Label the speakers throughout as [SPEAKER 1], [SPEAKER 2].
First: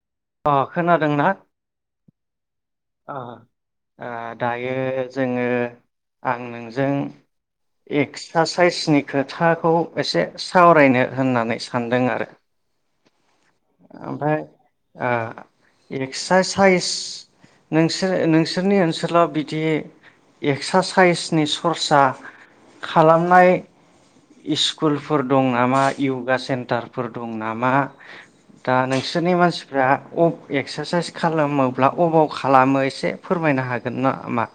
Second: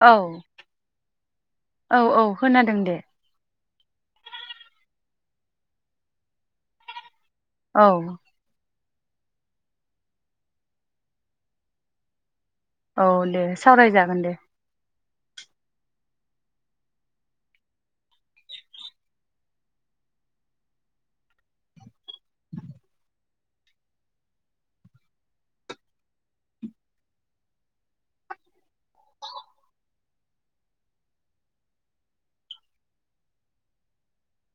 [SPEAKER 1] औ
[SPEAKER 2] अ खोनादोंना
[SPEAKER 1] औ औ खोनादों दे
[SPEAKER 2] अ ओ दायो जोङो आं नोंजों
[SPEAKER 1] औ
[SPEAKER 2] एक्सरसाइज नि खोथाखौ एसे सावरायनो होननानै सानदों आरो
[SPEAKER 1] औ दे सावरायजागोन दे
[SPEAKER 2] ओमफ्राय ओ एक्सासाइस नोंसोर नोंसोरनि ओनसोलाव बिदि एक्सारसाइसनि सरसा खालामनाय स्कुलफोर दं नामा यगा सेन्टारफोर दं नामा दा नोंसोरनि मानसि फ्रा एक्सारसाइस खालामोब्ला अबाव खालामो एसे फोरमायनो हागोन नामा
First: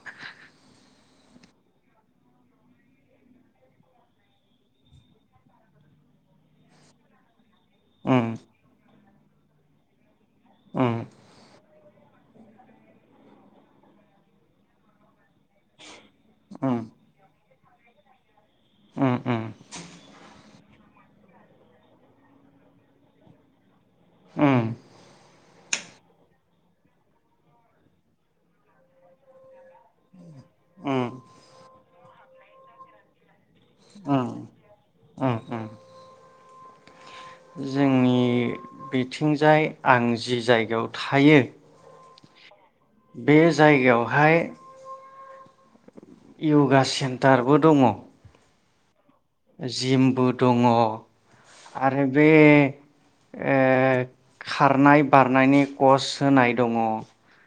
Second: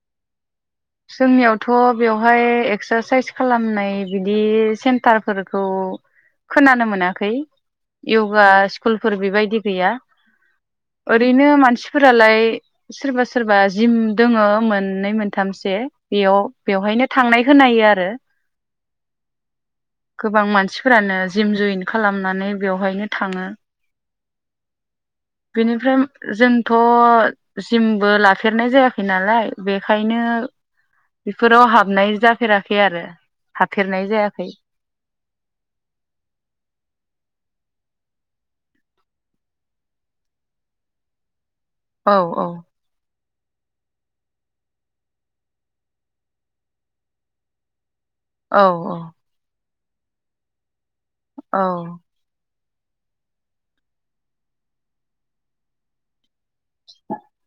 [SPEAKER 1] जोंनियावथ' बेवहाय एक्सारसाइस खालामनाय बिदि सेन्टारफोरखौ खोनानो मोनाखै इउगा स्कुल फोर बेबायदि गैया। ओरैनो मानसि फोरालाय सोरबा सोरबा जिम दङो मोननै मोनथामसो जे बेयाव बेवहायनो थांनाय खोनायो आरो गोबां मानसि फोरानो जिम जइन खालामनानै बेवहायनो थाङो।
[SPEAKER 2] उम
[SPEAKER 1] बेनिफ्राय जोंथ' जिमबो लाफेरनाय जायाखै नालाय बेखायनो बिफोराव हाबनाय जाफेराखै आरो हाफेरनाय जायाखै।
[SPEAKER 2] जोंनि बिथिंजाय आं जि जायगायाव थायो
[SPEAKER 1] औ औ
[SPEAKER 2] बे जायगायावहाय यगा सेन्टारबो दङ।
[SPEAKER 1] औ औ
[SPEAKER 2] जिमबो दङ।
[SPEAKER 1] औ
[SPEAKER 2] आरो बे ओ खारनाय बारनायनि कच होनाय दङ।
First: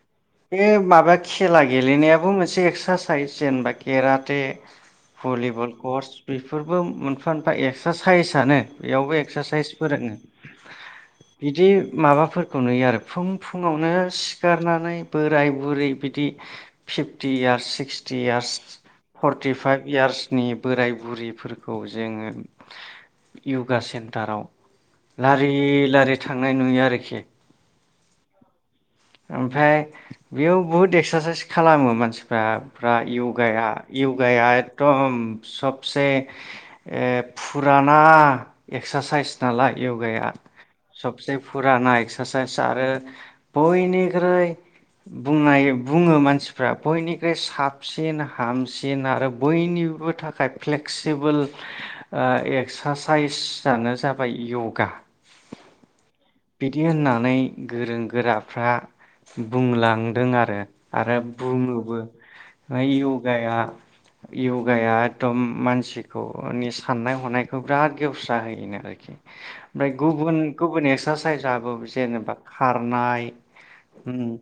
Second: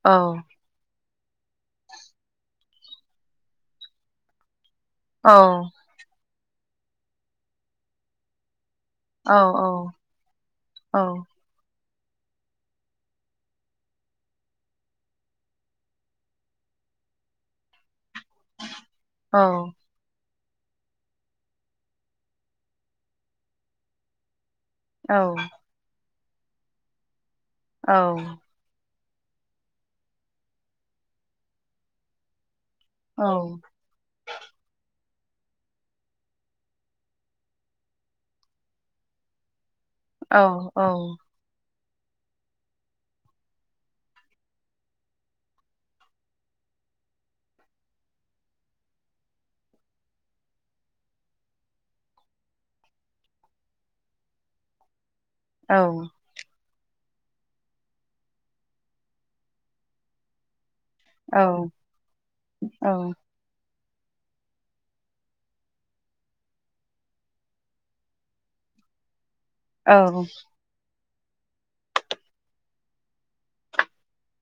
[SPEAKER 1] औ
[SPEAKER 2] बे माबा कि खेला गेलेनायाबो मोनसे एक्सारसाइस जेनेबा केराटे
[SPEAKER 1] औ
[SPEAKER 2] भलिबल कच बेफोरबो मोनफा मोनफा एक्सारसाइसआनो। बेयावबो
[SPEAKER 1] औ
[SPEAKER 2] एक्सारसाइस फोरोङो।
[SPEAKER 1] औ
[SPEAKER 2] बिदि माबाफोरखौ नुयो आरो फुं फुङावनो सिखारनानै बोराय बुरै बिदि फिफ्टियार सिक्स थिइयार्स
[SPEAKER 1] औ
[SPEAKER 2] फरटि फाइभ इयार्स नि बोराय बुरिफोरखौ जोङो यगा सेन्टाराव
[SPEAKER 1] औ
[SPEAKER 2] लारि लारि थांनाय नुयो आरोखि।
[SPEAKER 1] औ
[SPEAKER 2] ओमफ्राय बेयाव बहुद एक्सारसाइस खालामो मानसिफ्रा। फ्रा यगाया यगाया एखदम सबसे ओ फुराना एक्सारसाइस नालाय योगाया
[SPEAKER 1] औ
[SPEAKER 2] सबसे फुर रानना एक्सारसाइस आरो बयनिख्रुइ बुंनाय बुङो मानसिफ्रा बयनिख्रुइ साबसिन हामसिन आरो बयनिबो थाखाय फ्लेक्सिबोल ओ एक्सारसाइसानो जाबाय यगा
[SPEAKER 1] औ
[SPEAKER 2] बिदि होननानै गोरों गोराफ्रा बुंलांदों आरो आरो
[SPEAKER 1] औ
[SPEAKER 2] बुङोबो यगाया यगाया एकदम मानसिखौनि साननाय हनायखौ बिराद गेवस्रा होयोन आरोखि ओमफ्राय गुबुन गुबुन एस एक्सारसाइसआबो जेनेबा खारनाय उम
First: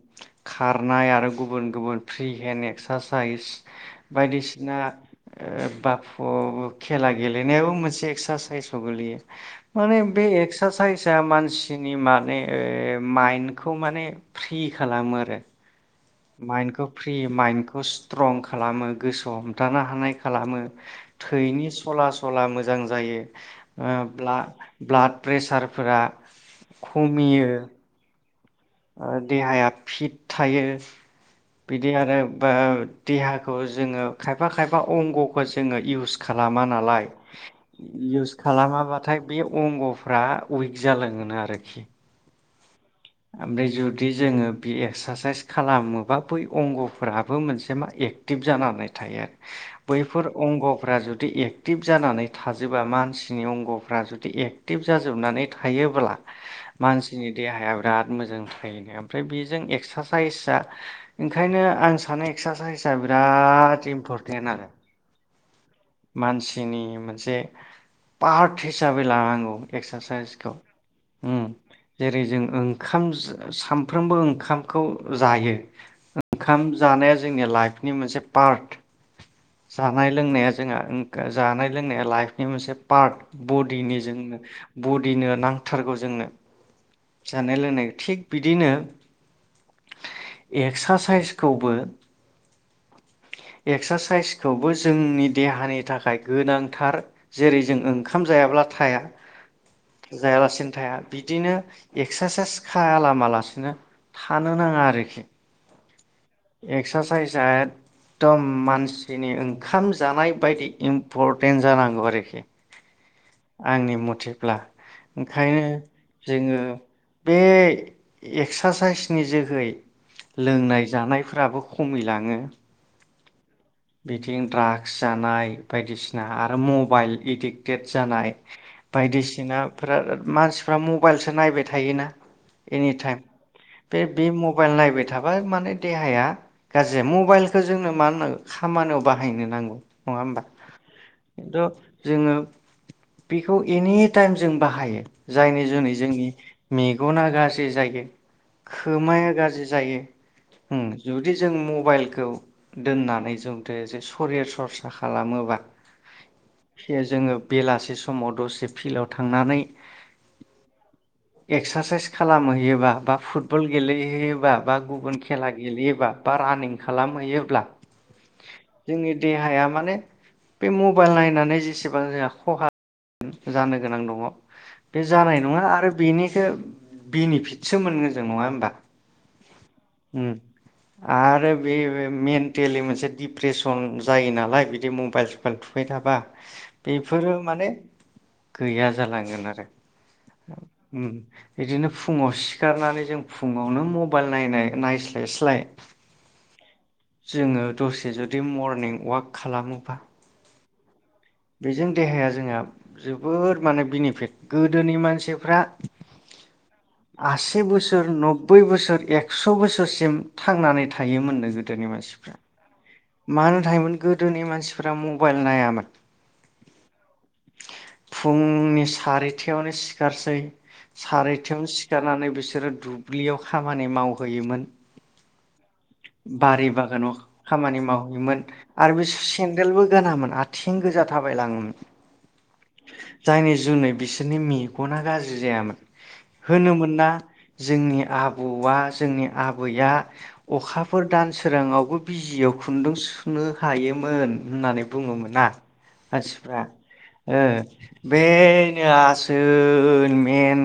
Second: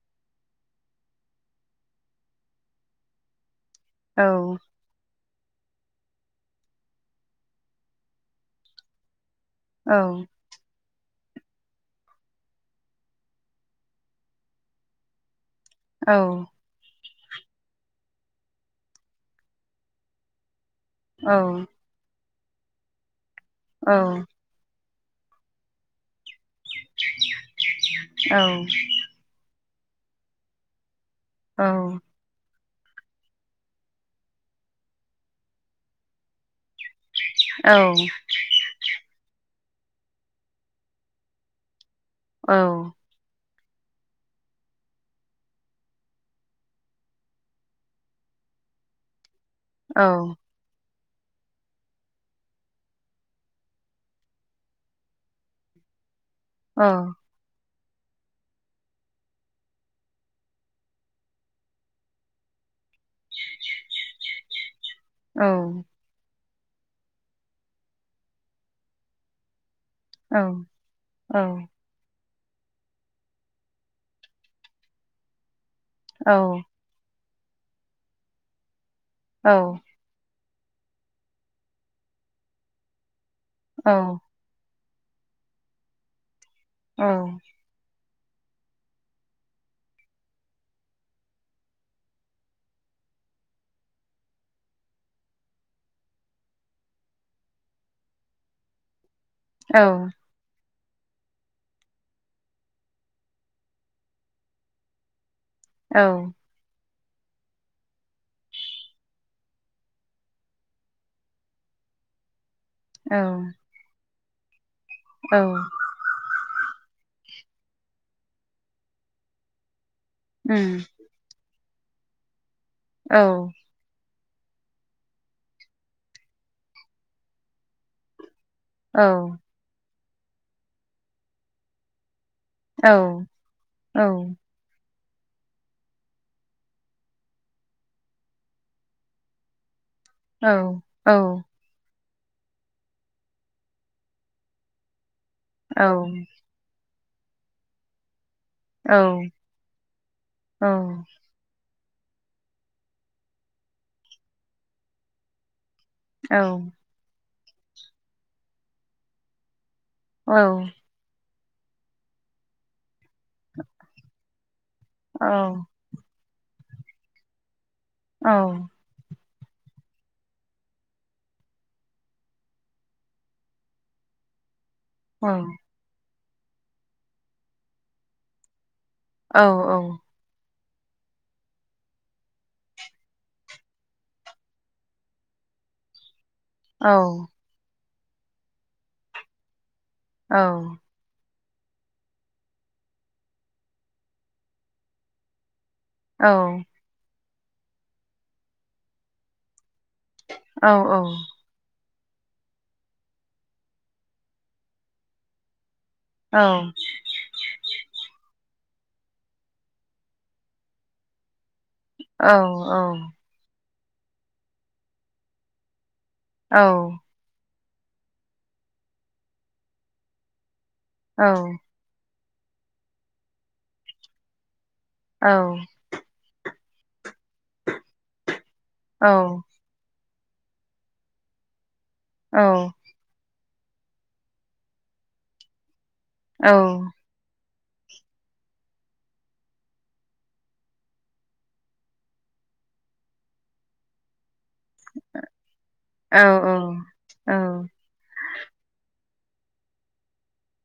[SPEAKER 2] खारनाय आरो गुबुन गुबुन फ्रि हेन्ड एक्सारसाइस बायदिसिना ओ बाफु खेला गेलेनायाबो मोनसे एक्सारसाइसाव गोलैयो माने बे एक्सारसाइज यामानस मानसिनि माने ओ माइन्दखौ माने फ्रि खालामो आरो
[SPEAKER 1] औ औ
[SPEAKER 2] माइनखो फ्रि माइन्डखौ स्ट्रं खालामो गोसोआव हमथानो हानाय खालामो थैनि सला स सला मोजां जायो ओ ब्ला ब्लाड प्रेसारफोरा खमियो
[SPEAKER 1] औ
[SPEAKER 2] ओ देहाया फिट थायो। बिदि आरो बा देहाखौ जोङो खायफा खायफा अंगखौ जोङो इउस खालामा नालाय इउस खालामाब्लाथाय बे अंग'फ्रा उइक जालाङोनो आरोखि।
[SPEAKER 1] औ।
[SPEAKER 2] ओमफ्राय जुदि जोङो बे एक्सारसाइस खालामोबा बै अंगफोराबो मोनसे मा एक्टिभ जानानै थायो आरो। बैफोर अंग'फ्रा जुद जुदि एक्टिभ जानानै थाजोबा मानसिनि अंगफ्रा जुदि एक्टिभ जाजोबनानै थायोब्ला मानसिनि देहायाव बिराद मोजां थायोनो ओमफ्राय बेजों एक्सारसाइसआ ओंखायनो आं सानो एक्सारसाइसआ बिराद इम्परटेन्ट आरो।
[SPEAKER 1] औ।
[SPEAKER 2] मानसिनि मोनसे पार्ट हिसाबै लानांगौ। एक्सारसाइसखौ
[SPEAKER 1] औ
[SPEAKER 2] उम जेरै जों ओंखाम सा-सामफ्रोमबो ओंखामखौ जायो ओंखाम जानाया जोंनि लाइफनि मोनसे पार्ट ‌। जानाय लोंनाया जोंहा ओ जानाय लोंनाया लाइफनि मोनसे पार्ट। बडिनि जों बडिनो नांथारगौ जोंनो । जानाय लोंनाय थिग बिदिनो एक्सा साइसखौबो एक्सारसाइसखौबो जोंनि देहानि थाखाय गोनांथार । जेरै जों ओंखाम जायाब्ला थाया। जायालासिन थाया बिदिनो एक्सा साइस खालामालासिनो थानो नाङा आरोखि।
[SPEAKER 1] औ।
[SPEAKER 2] एक्सारसाइजआ एकदम मानसिनि ओंखाम जानाय बायदि इम्परटेन्ट जानांगौ आरोखि। आंनि मथे। ब्ला। ओंखायनो जोङो बे एक्सारसाइसनि जोहै
[SPEAKER 1] उम
[SPEAKER 2] लोंनाय जानाय फोराबो खमिलाङो ।
[SPEAKER 1] औ।
[SPEAKER 2] बिथिं द्राग्स जानाय बायदिसिना आरो मबाइल एडिक्टेड जानाय ‌
[SPEAKER 1] औ
[SPEAKER 2] बायदिसिना फ्रा आरो मानसिफ्रा मबाइलसो नायबाय थायोना
[SPEAKER 1] औ
[SPEAKER 2] एनिटाइम
[SPEAKER 1] औ
[SPEAKER 2] बे बे मबाइल नायबाय थाबा माने देहाया गाज्रि जायो। मबाइलखो जोंनो मानो नाङो खामानियाव बाहायनो नांगौ। नङा होमबा?
[SPEAKER 1] औ औ
[SPEAKER 2] खिन्थु जोङो बेखौ एनि टाइम जों बाहायो। जायनि जुनै जोंनि
[SPEAKER 1] औ
[SPEAKER 2] मेग गना गाज्रि जायो।
[SPEAKER 1] औ
[SPEAKER 2] खोमाया गाज्रि जायो।
[SPEAKER 1] औ
[SPEAKER 2] ओम जुदि जों म बाइलखौ दोननानै जोंदो जे सरिया सरसा खालामोबा।
[SPEAKER 1] औ
[SPEAKER 2] फे जोङो बेलासे समाव दसे फिल्डआव थांनानै
[SPEAKER 1] औ
[SPEAKER 2] एक्सारसाइस खालामहैयोबा बा फुटबल गेलेहैयोबा बा गुबुन खेला गेलेयोबा बा रानिं खालामहैयोब्ला
[SPEAKER 1] औ
[SPEAKER 2] जोंनि देहाया माने बे मबाइल नायनानै जेसेबां जोंहा खहा [inaudible] जानो गोनां दङ। बे जानाय नङा
[SPEAKER 1] औ
[SPEAKER 2] आरो बेनि सो बिनिफिटसो मोनगोन जों नङा होमबा?
[SPEAKER 1] औ औ।
[SPEAKER 2] उम आरो बे बे मेन्टेलि मोनसे डिप्रेसन जायो नालाय बिदि मबाइल सबाइल थुुबाय थाबा बेफोरो माने गैया जालांगोन आरो उम बिदिनो फुङाव सिखारनानै जों फुंङावनो मबाइल नायनाय नायस्लायस्लाय
[SPEAKER 1] औ
[SPEAKER 2] जोङो दसे जुदि मरनिं अवाक खालामोबा
[SPEAKER 1] औ औ।
[SPEAKER 2] बेजों देहाया जोंहा जोबोर माने बेनिफिट गोदोनि मानसिफ्रा आसि बोसोर नब बै बोसोर एक्स' बोसोरसिम थांनानै थायोमोन नो गो
[SPEAKER 1] औ औ
[SPEAKER 2] मानो थायोमोन गोदोनि मानसिफ्रा मबाइल नायामोन।
[SPEAKER 1] औ
[SPEAKER 2] फुंनि सारिथायावनो सिखारसै सारिथायावनो सिखारनानै बिसोरो दुब्लियाव खामानि मावहोयोमोन।
[SPEAKER 1] औ
[SPEAKER 2] बारि बागानाव खामानि मावहैयोमोन आरो बे सेन्देलबो गानामोन। आथिं गोजा थाबाय लांङोमोन।
[SPEAKER 1] औ
[SPEAKER 2] जायनि जुनै बिसोरनि मेगना गाज्रि जायामोन। होनो मोनना? जोंनि आबौआ जोंनि आबैया अखा फोर दान सोराङावबो बिजियाव खुन्दुं सुनो हायोमोन। होननानै बुङोमोना मानसिफ्रा बे ओ मेन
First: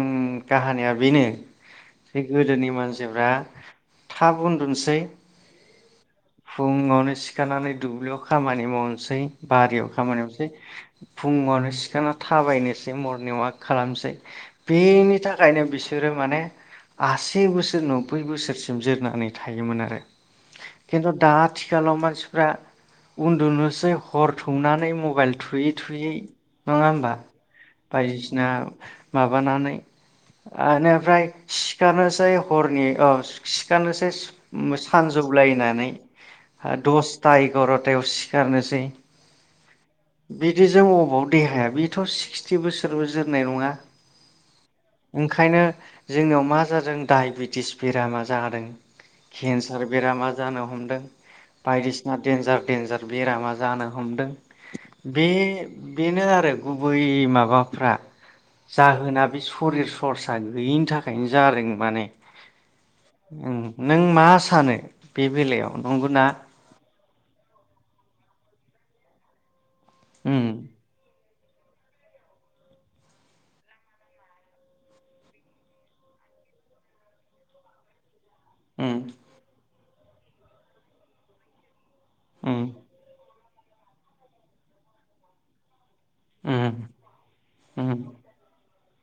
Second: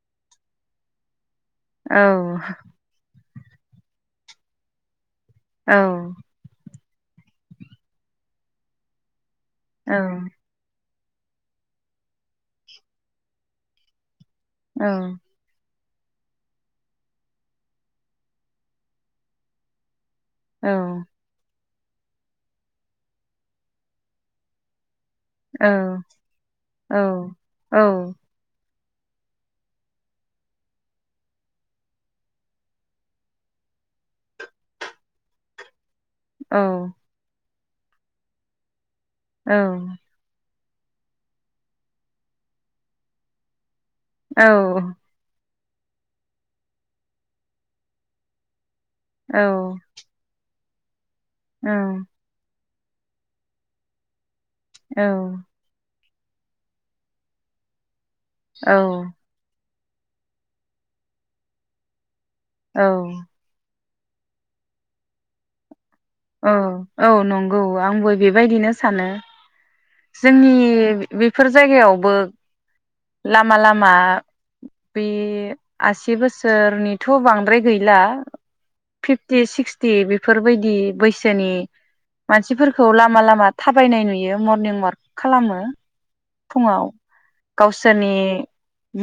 [SPEAKER 2] काहानिया बेनो बे गोदोनि मानसिफ्रा थाब उन्दुनोसै
[SPEAKER 1] औ
[SPEAKER 2] फुङावनो सिखारनानै दुब्लियाव खामानि मावनोसै बारियाव खामानि मावसै फुङावनो सिखारना थाबायनोसै मरनिं वाक खालामसै। बेनि थाखायनो बिसो जोरो माने आसि बोसोर नोब्बै बोसोरसिम जोरनानै थायोमोन आरो। खिन्तु दा आथिखालाव मानसिफ्रा उन्दुनोसै हर थौनानै म बाइल थुयै थुयै नङा होमबा? बायदिसिना माबानानै ओनोफ्राय सिखारनोसै हरनि अ सिखारनोसै उम सा नजौलायनानै आ दस ता ए गरथायाव सिखारनोसै
[SPEAKER 1] औ
[SPEAKER 2] बिदिजों अबाव देहाया बिथ' सिक्सटि बोसोरबो जोरनाय नङा।
[SPEAKER 1] औ
[SPEAKER 2] ओंखायनो जोंनियाव मा जादों दाइबेटिस बेरामा जादों।
[SPEAKER 1] औ
[SPEAKER 2] सार बेरामा जानो हमदों
[SPEAKER 1] औ औ
[SPEAKER 2] बायदिसिना देन्जार देन्जार बेरामा जानो हमदों
[SPEAKER 1] औ
[SPEAKER 2] बे बेनो आरो गुबै माबाफ्रा
[SPEAKER 1] औ
[SPEAKER 2] जाहोना बे हरि सर्सा गैयिनि थाखायनो जादों माने
[SPEAKER 1] औ
[SPEAKER 2] उम नों मा स सानो बे बेलायाव बुंगोनना
[SPEAKER 1] औ औ नंगौ आंबो बेबायदिनो सानो
[SPEAKER 2] उम
[SPEAKER 1] जोंनि बे बेफोर जायगायावबो लामा लामा बे आसि बोसोरनिथ' बांद्राय गैला
[SPEAKER 2] उम
[SPEAKER 1] फिफ्टि सि ख्थि बे बेफोरबायदि बैसनि
[SPEAKER 2] उम
[SPEAKER 1] मानसिफोरखौ लामा लामा थाबायनाय नुयो मरनिं अवाक खालामो
[SPEAKER 2] उम
[SPEAKER 1] फुङाव
[SPEAKER 2] उम
[SPEAKER 1] गावसोरनि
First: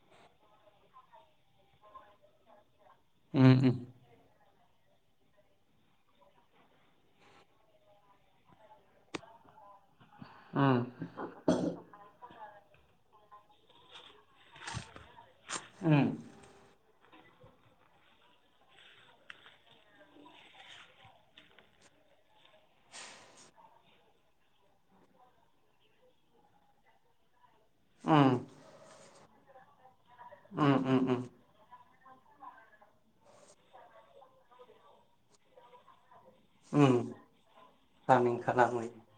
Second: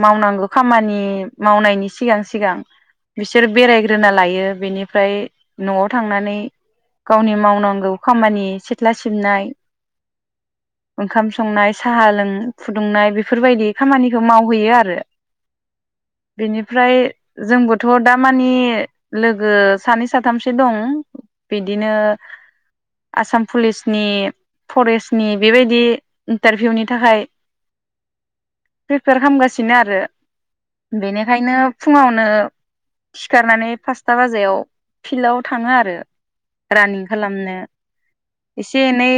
[SPEAKER 1] मावनांगौ खामानि मावनायनि सिगां सिगां
[SPEAKER 2] उम
[SPEAKER 1] बिसोर बेरायग्रोना लायो। बेनिफ्राय न'आव थांनानै गावनि मावनांगौ खामानि सिथ्ला सिबनाय ओंखाम संनाय साहा लों फुदुंनाय बेफोरबायदि खामानि मावहैयो आरो
[SPEAKER 2] उम
[SPEAKER 1] बेनिफ्राय जोंबोथ' दामानि लोगो सानै साथामसो दं बिदिनो आसाम पुलिसनि फरेस्टनि बेबायदि इन्टारभिउनि थाखाय
[SPEAKER 2] उम
[SPEAKER 1] प्रिफयार खामगासिनो आरो
[SPEAKER 2] उम उम
[SPEAKER 1] बेनिखायनो फुङावनो सिखारनानै पासथा बाजायाव फिल्डाव थाङो आरो रान
[SPEAKER 2] उम
[SPEAKER 1] खालामनो
[SPEAKER 2] रानिं
[SPEAKER 1] एसे
[SPEAKER 2] खालामै
[SPEAKER 1] एनै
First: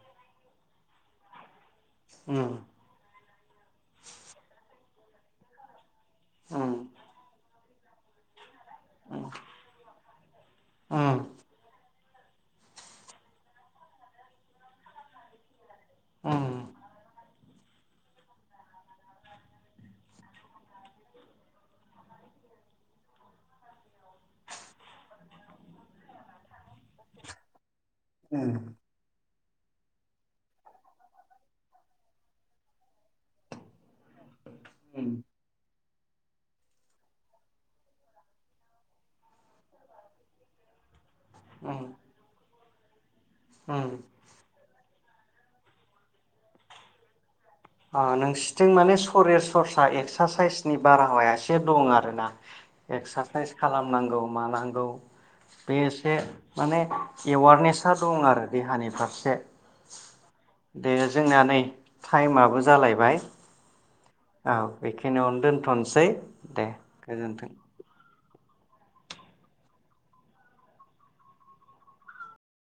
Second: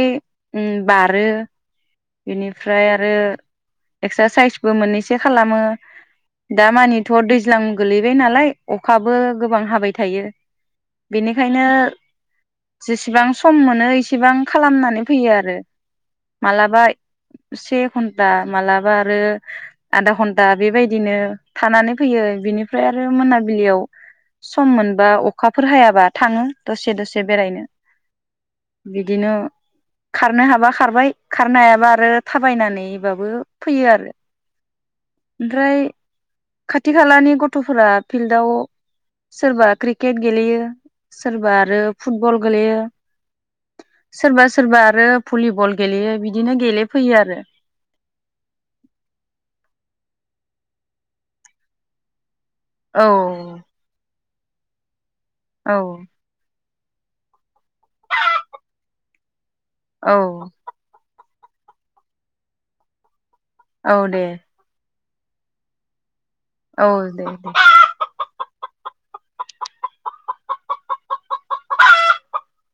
[SPEAKER 1] उम बारो
[SPEAKER 2] उम
[SPEAKER 1] बेनिफ्राय आरो एक्सारसाइसबो मोननैसो से खालामो दा
[SPEAKER 2] उम
[SPEAKER 1] मानिथ' दैज्लां गोलैबाय नालाय। अखाबो गोबां हाबाय थायो।
[SPEAKER 2] उम
[SPEAKER 1] बेनिखायनो जेसेबां सम मोनो इसेबां खालामनानै फैयो आरो
[SPEAKER 2] उम
[SPEAKER 1] मालाबा से घन्टा मालाबा आरो आधा घन्टा बेबायदिनो थानानै फैयो बिनिफ्राय आरो मोनाबिलियाव सम मोनबा अखाफोर हायाबा थाङो। दसे दसे बेरायनो।
[SPEAKER 2] उम
[SPEAKER 1] बिदिनो खारनो हाबा खारबाय खारनो हायाबा आरो थाबायनानैबाबो फैयो आरो
[SPEAKER 2] उम
[SPEAKER 1] ओमफ्राय खाथि खालानि गथ'फोरा फिल्डआव सोरबा क्रिकेट गेलेयो। सोरबा आरो
[SPEAKER 2] उम
[SPEAKER 1] फुटबल गोलैयो। सोरबा सोरबा आरो भलिबल गेलेयो बिदिनो गेलेफैयो आरो
[SPEAKER 2] ओ नोंसोरनिथिं माने सरे सरसा एक्सासाइसनि बारहावाया एसे दं आरोना?
[SPEAKER 1] औ
[SPEAKER 2] एक्सारसाइस खालामनांगौ। मानांगौ
[SPEAKER 1] औ
[SPEAKER 2] बे एसे माने एवारनेसा दं आरो देहानि फारसे।
[SPEAKER 1] औ
[SPEAKER 2] दे जोंना नै थायेमाबोस जालायबाय।
[SPEAKER 1] औ दे।
[SPEAKER 2] औ बेखिनियावनो दोनथनोसै। दे
[SPEAKER 1] औ दे
[SPEAKER 2] गोजोन्थों
[SPEAKER 1] दे।